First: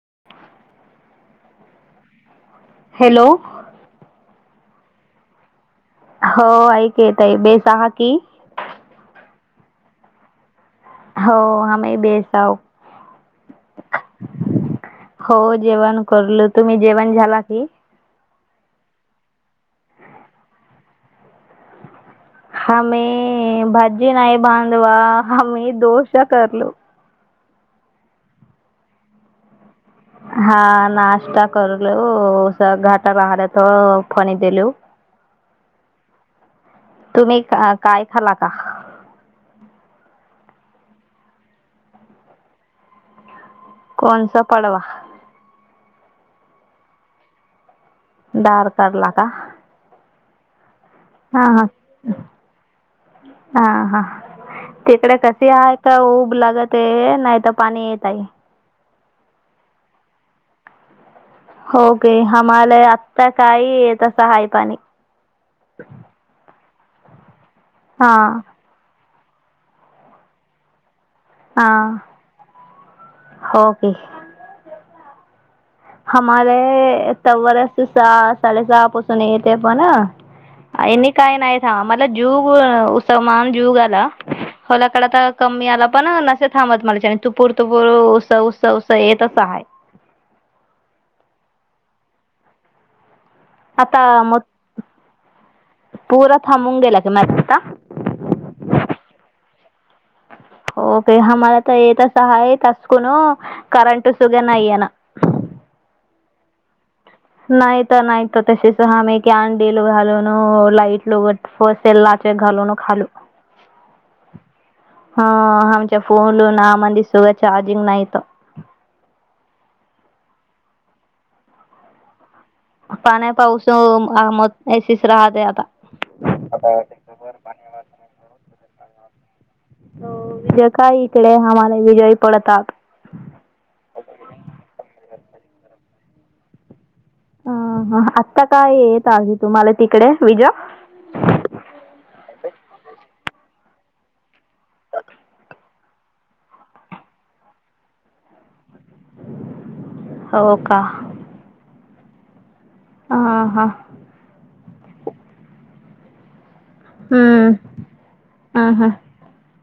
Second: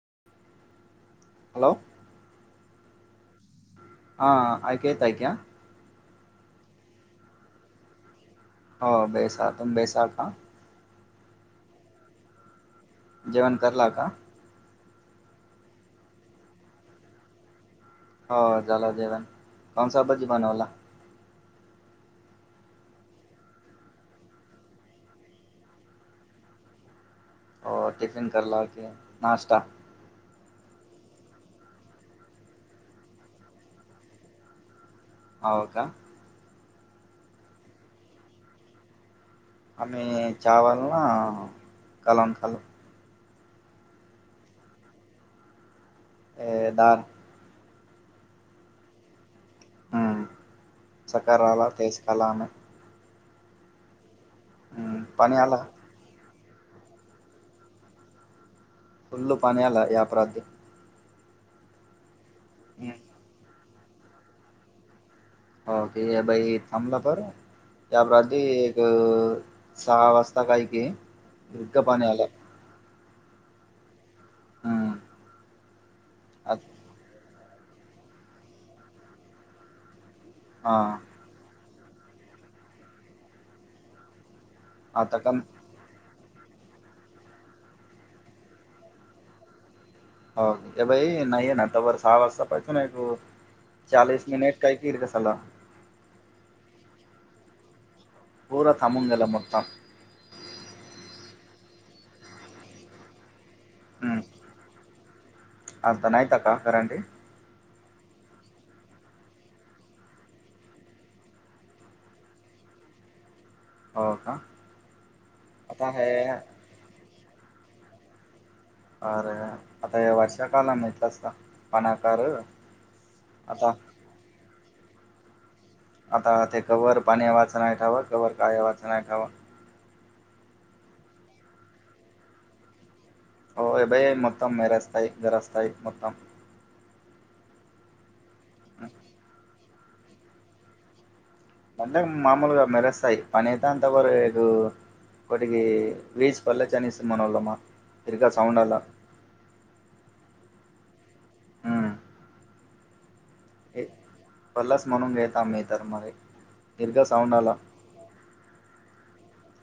[inaudible] Hello hello हा यको येताय क्या हो ऐक येत आहे बेसहा की हो बेसा तुम बेसाा का हो आ्ही बेसव जेवण करला का हो जेवण करल तुम्ही जेवण झाला की हो झाला देवण पम स बजी बनवला हमे भजी नाही बांधवा हमही दोश करलो हो टिफिन करला क नाश्ता हा नाश्ता करलु घाट बाहेर त फणी देल हव का तुम्ही काय खाला का चहा चचावलन कलान काला कोणसा पडवा डाळ डार कला का, हा हा सकारराला तेचकाला आम [inaudible] हा हा तिकडे पाणी कसे आला आहे का उब लागत [inaudible] ते नाही तर पाणी येत आहे. फुल्ल पाण्याला या अपराधी होके आम्हाला आता काही येतस आहेय पाणी के बाई थमलापर त्याप हां एक [inaudible] सहा वाजता काही क हक हां पाणी आला [inaudible] हो क हमारे आत- तस सहा साडे सहा आपो सुने येत आपण ना [inaudible] हा आणिनी काय नाही ां मला जुग उसमान जुग आला [inaudible] खलाकड आता तर का कमी आला पण [inaudible] थांबत मला आणि तुपूर तुपूर उस उस उस येतसं आहे [inaudible] हे बाई नाहीये नाता वर सहा वाजता पाहितो ना एक [inaudible] आता चाळीस मिनिट काय फिर कसाला [inaudible] पूरा मुंगेला क मता [inaudible] पर तमुंगल मतम [inaudible] आता येत सहाय तसकुन करंट हम्म सुगन आहे ना [inaudible] कासाारे [inaudible] नाहीत नाहीत तसेच हामे की अंडी लो घालून लाईट लोघट फसेेल लाचे घा [inaudible] खा हो का आता आमच्या हे फन [inaudible] त चार्जिंग नाहीत. अरे आता वर्षा कालान एटलं असत पनाकार [inaudible] पाण पाऊसम सिच राह द आता [inaudible] आता ते कवर पाणी यावाचं नाही ठेवा कववर का यावाचं नाही ठेवा [inaudible] हो विजय काय इकडे आम्हाला विजय पडतात [inaudible] हो अभय मतम मैरेस्ाय घर असस्ाय मतम [inaudible] अ ह आता काय येत आधी तुम्हाला तिकडे विजा [inaudible] साधणंतपर एक कोठिकी [inaudible] वेस पलेचछानस म्हणावल मा तिरग सौंड आला [inaudible] हो का ह हा पर्लस म्हणून घेेत मी तर मर दीर्घ साऊंड आला [inaudible] हम् हम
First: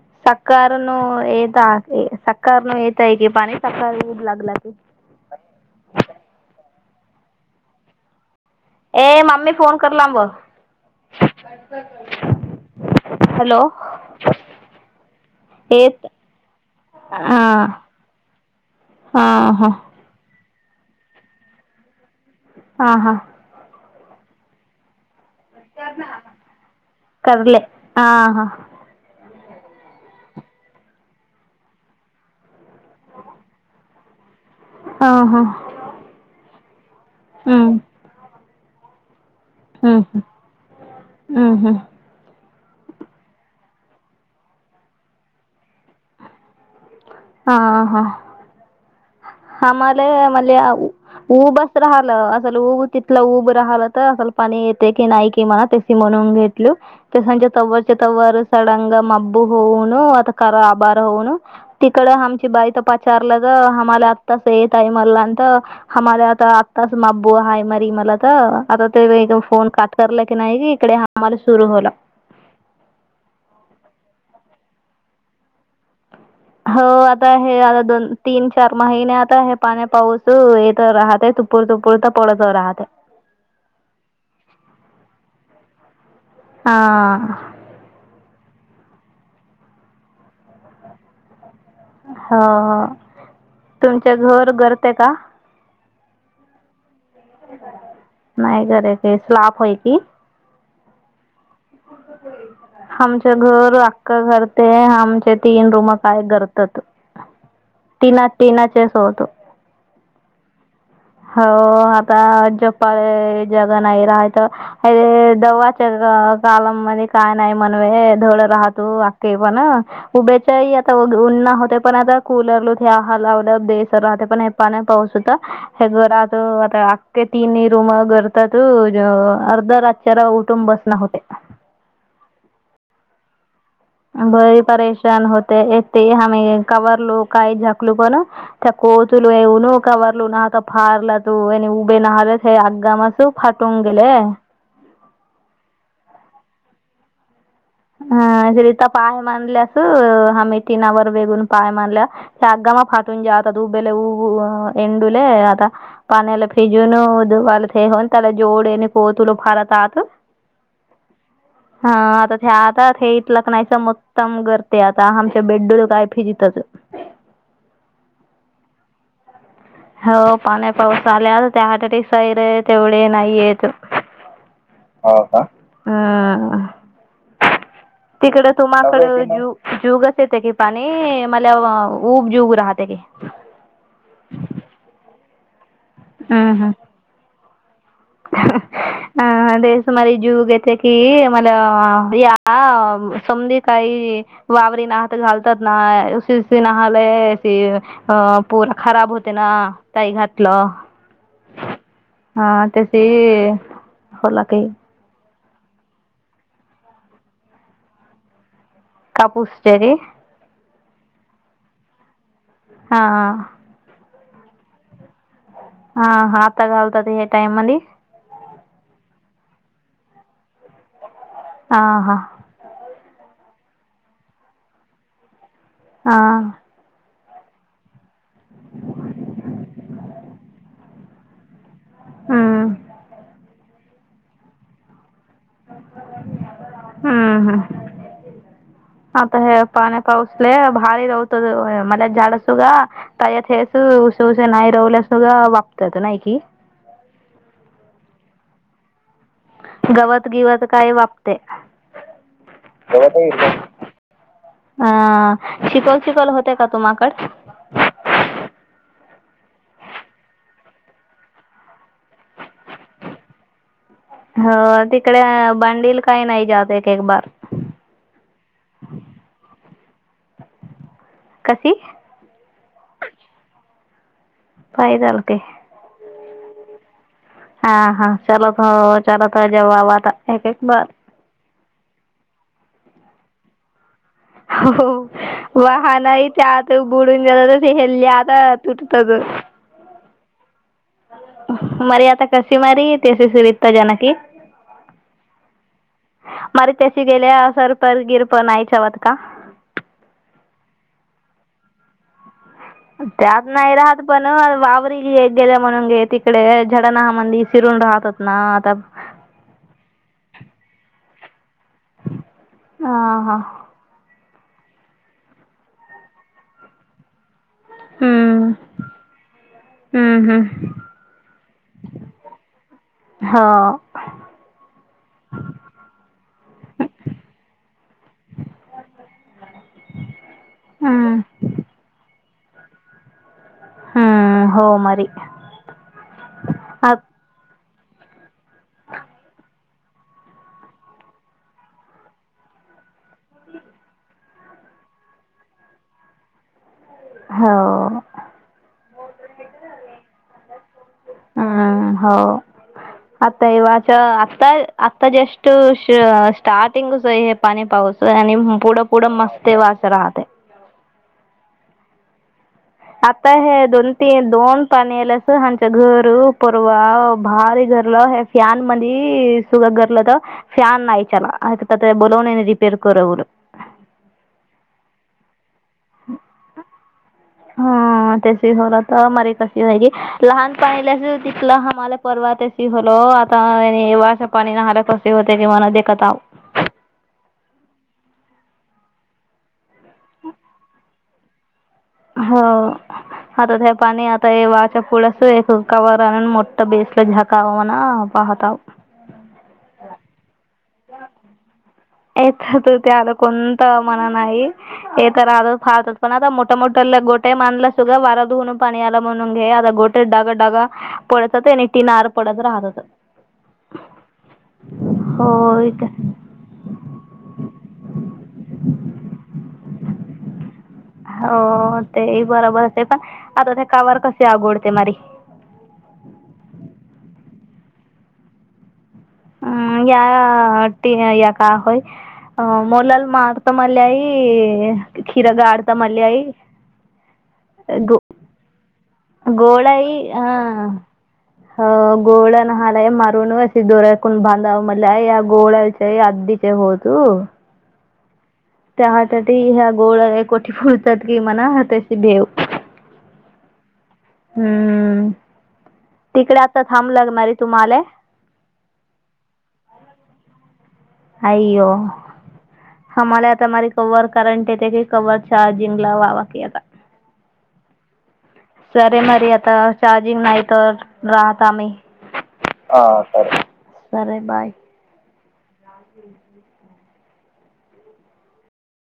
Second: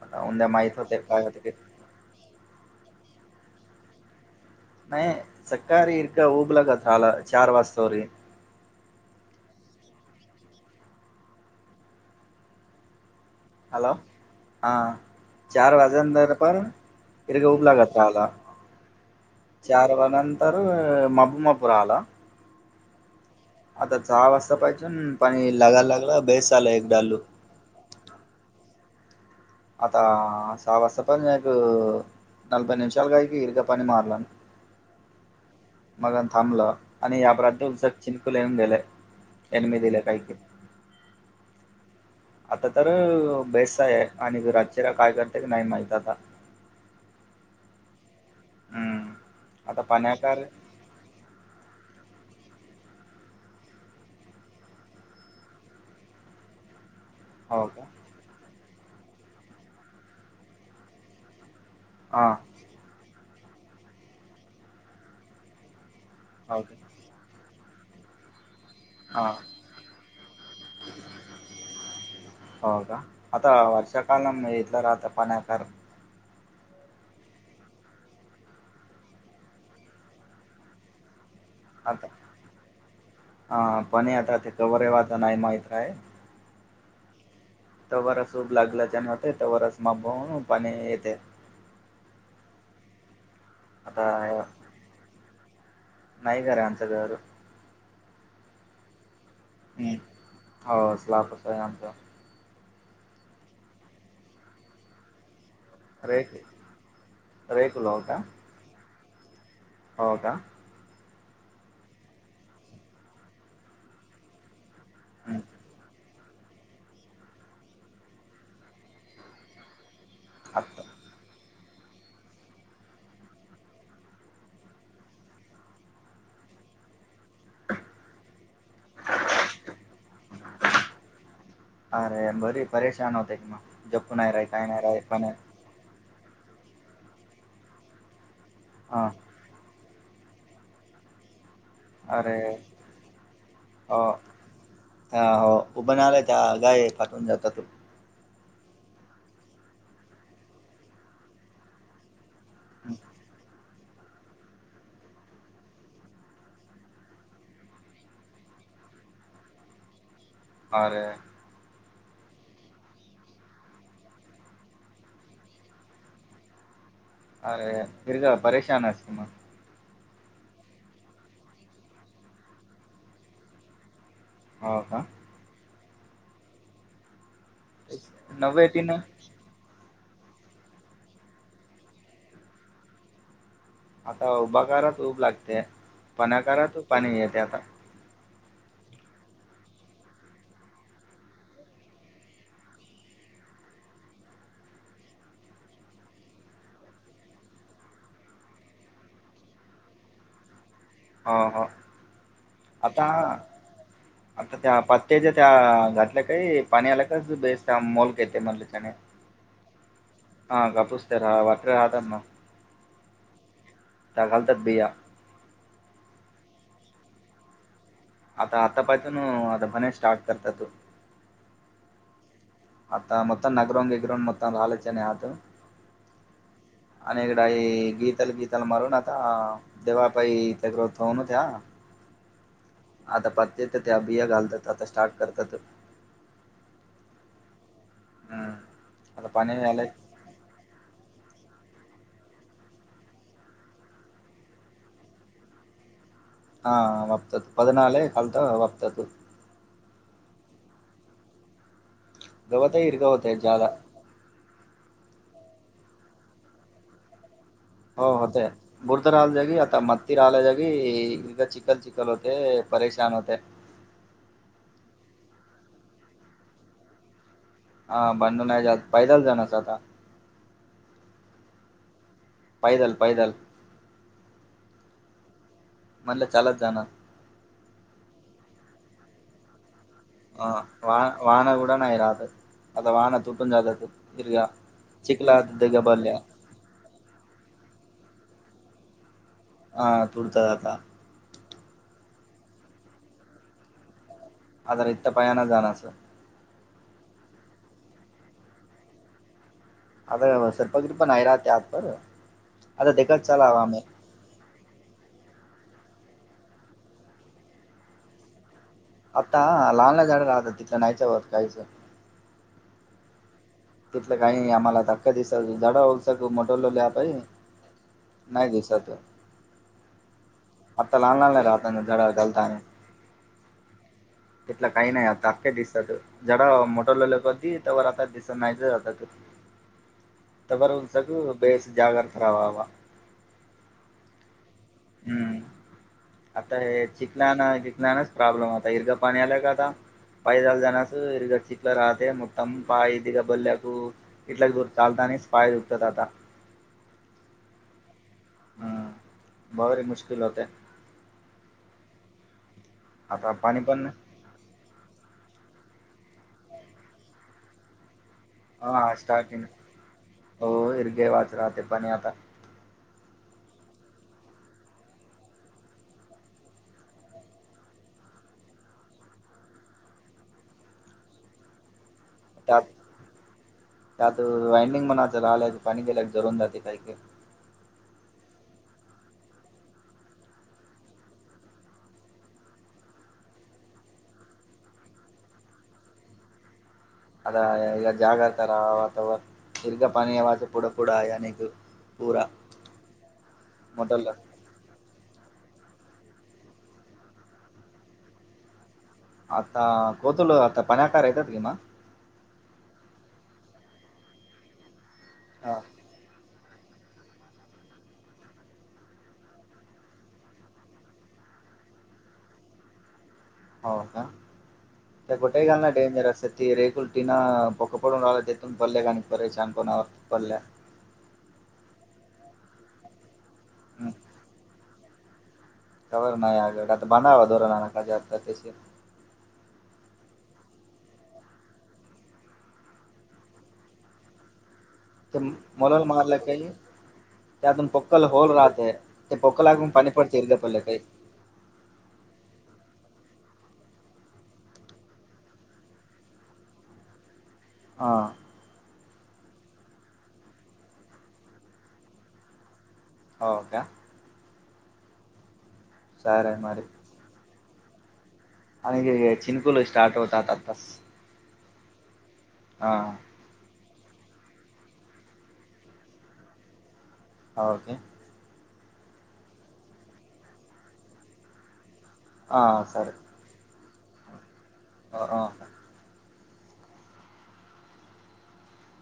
आता उद्या सकार माहित न होते काय होते ते एकदा सकार न त्या क पाणी सकाळीऊ लागला [inaudible] नाही सकाारी इका उऊबला का झाला चार वाज होरी [inaudible] ए ममी फोन करला ब [inaudible] हॅलो, हा चार येत वाजेंतर पण हा इिरग उब लागात राला हा [inaudible] हा चार व नंतर मबमापूर आला [inaudible] हा हा आता चहा वाजता पाहिजे पाणी लगायला लागलं बेस आला एक डालू [inaudible] करले हा हा आता सहा वाजतापास एक [inaudible] नलभई निमषा काय क इरका पणी मारलान हा हा [inaudible] मगन थांबलं आणि याप्रांध उस चिंकुल येऊन गेले [inaudible] हम्म हम्म हम्म हम्म आता तर बेस आहे आणि रातचीरा काय करते की नाही माहित आता [inaudible] हम हा हम्म. आता आम्हाला पाण्याकार म्हण उऊ बस राहिलं [inaudible] असल उऊब तिथलं उऊब राहिलं तर असल पाणी येते की नाही कि म्हणा तस म्हणून घेतल [inaudible] त्या सांच्या हो का तव्वरच्या तव्वर सडंग मब्बू होऊन, आता खरा आभार होऊन तिकडं हा आमची बाई तर पचारलं तर, आम्हाला आत्ताच येत आहे म्हलांत. आमला आता हो का आत्ताच माबू आहेा मारी मला तर आता हा ते फोन काट करला की नाही कि इकडे हमाला सुरू होला. हो का आता वर्षा काल घेतलं राहता पाण्याकर हो आता आहे, आता दोन तीन चार महिने आता आहे, पाण्या पाऊस य तर राहतय तू आता ह पण आता ते कवर आहे, वा आता नाही माहत आहे. हा तवरस उूप लागलच्यानवते तवरच मा पाणी येते. हो तुमच्या घर गरते का नईगर अंतदवर नाही करे ते स्लाप होय हम्म की हो ला कस आहे आमचा आमच घर अक्कं घरते आमचे तीन रूम काय रेक करत रेकुल हो का तीना तीनाचेच होतो. हो का. हो आता जपाळ जग नाही राहा तर हेे दवाचरग कालम मध्ये काय नाही म्हनवे धोडं राहतो अखे पण उभ्याच्याही आता उनना हो ते पण आता कूलर ल ह लावलं देसर राहते पण हे पान पाऊस होता हे घर आता ते तीनही रूम करतात अर्ध रातच्यारा उठून बसण होते. अरे बरी परेशान होते क म बरी परेशान होते य ते आमही कवरलो काही झकलू पण त्या हा कोोतलू येऊनू कावररलू नाता फारला तू उबे ना अरे हले आज्गा मसे फाटून गेले. ह हो बनलाय त्या गाय पाठून जात तु ह ज रिता पाय मानल्यास हम टिनावर वेगून पाय मानल्या गामा फाटून जात. दुबेऊ एंडूले आता पाण्याला फिजून दुवान त्याला जो कोोत फारत आात. आ [unintelligible] हा आता आता हे इथल क नाहीस मक्तम करते, आता आमच्या बेड्डूड काय फिजतच अरे फिरजला परेशान अस अस तु मग हो पाणी पाऊस आल्या त्या हट सैर आहे तेवढे नाहीयेत. हो का हम् तिकड नव्हे तीन तुम्हाकड जु जुग त की पाणी मला उबजीब राहते की. आता उभा कत उऊब लागते, पाण्याकारात पाणी येते आता. ह अ ते सुमारी जूग येते की मला या समधी काही वावर घालतात ना ख [unintelligible] ब होते ना ताई घातलं. ह ह हा त्याची आता होला आता काही त्या त्या घातल्या काही पाणी आल्या काे मोलक येते म्हण. कापूस्री कापूस तर ह वाटर राहत्. हाा त्या झाल तर बया. हा हा आता घालतात ह्या टाइम मधी. आता आता पायतो ना आता पणे स्टार्ट करतं तू ह हा. आत्ता [unintelligible] हा. आणि [unintelligible] हम्म आता [unintelligible] ते त्या बिया घालतात आता स्टार्ट करतात हा हा. हम्म आता पाणी हे आलंय पाण्या पाऊसले भारी रवत [unintelligible] मला [unintelligible] हा [unintelligible] गवत गिवत काय वापते गवत हिरगा होतय जागा शिकवल शिकवल होते का तुम्हाकड? हो होतय ये एकदा चिकल चिकल होते परेशान होते. हो तिकडे बांडील काही नाही जात एक एक बार. हा बंडू नाही जात पैदल जाणार आता कशी? पैदल पैदल. काही जालते? म्हणलं चालत जाणार. हा हा. [unintelligible] एक बार [unintelligible] हो चिखलात दगा भरल्या वाहनही त्यात बुडून जात [unintelligible] [unintelligible] हा तुडतात आता मरे आता कशी मारी तशी सुरिता जानकी आज रीता पायाना जाणार असा. मारी तशी गेल्या सरपर गिरप नाही ठेवत का? अ [unintelligible] त्यात नाही राहत पण वावरीले गेले म्हणून घे तिकडे [unintelligible] राहतात ना आता आता लहानला झाडं राहतात तिथं नाहीच होत काहीच हा हा. काही आम्हाला धक्का [unintelligible] नाही हम्म दिसत हम्म हम्म. आता लहान लाहान नाही राहता [unintelligible] आ तिथल काही नाही आता अख्खे दिसतात झाड मोठ लवले कधी तवर आता दिसत नाही जात [unintelligible] तवर हम्म सगे बेस जागत रावावा हम्म. हो मरी हम्म आता हे आत चिकला ना नाही [unintelligible] प्रॉब्लेम आता इरगा पाणी आलं का आता [unintelligible] चीकला राहते [unintelligible] स्पाय देतात आता हो. हम्म भारी मुश्किल होते. हम्म हो आता पाणी पण येवाच आता आ ता जस्ट श स्टार्टिंग सो हे पाणी पावस हा स्टार्टिंग राहते हो हिरगे वाच राहते पाणी आता. आता हे दोन तीन दोन पाणी आल अस ह्याच्या घरु परवा भारी घर. फॅन मधी सुग गरलं तर फॅन नाही इचारला ते बोलवून यांनी त्यात रिपेअर करवल. रालाय पाणी गेल्या जरून जाते काही की हम. त होल तर मरि कशी व्हाय लहान पाहिलंस तिथलं हम्हाला परवा तशी होल. आता नी अशा पाणीने न्हाला की सर्दी होते किं देखत आव. आता जागा तरा अथवा इरीला पाणी यावंच पुूड पूड अन एक हो आता त्या पाणी मोटरला आता हिवाच्या पूड. एक कवर आण मोठा बेसला झाकावा ना पाहताव. आता कोतुल आता पनाकार येतात कि म य तर तर ते आलं कोणत मण नाही हे तर रा फाळतात पण आता मोठ. मो मोटला गोटे मानला सुगा वारा धुवून पाणी आला म्हणून घे आता गोटे डागत डागा. तीन आर पडत राहतातअ. हो का तर कुठेही हो घालना इथं डेंजरस आहे ती रे? फुल्टिनं पक पडून राहिला त्याथून पडले ग आणि पर शानपणावर पडल्या. हो तेही बरोबर असते पण आता त्या हम् कावर कशी आघोडते मारी खबर नाही आगड आता बनावा धोरण ना काज आता त्याशी अम या ट या का होय. अ मुलाल मारत मल्याई ते मोलाल मारलं काही त्यातून पक्कल होल राहतय. गोळा येई ह हो अ गोळ्यान हा. मला मारून अ दोऱ्याकून बांधाव मलाई या गोळ्याच्या अदीच्या होतु. हां. त्या ह त्या ह्या गोळ कोठ फुलतात कि म्हणा त्याची भेव. हो का? हम्म सर तिकडे आहे मारी आता थांब लागणारये तुम्हाला आणि चिनकुल स्टार्ट होतात आतास. आयो हमाला आता मारीत. कव्हर कारंट येते की कव्हर चार्जिंग ला व्हावा की आता ओके. सरे मरी आता चार्जिंग नाही तर राहत आम्ही ह सर. बरय बाय. होव.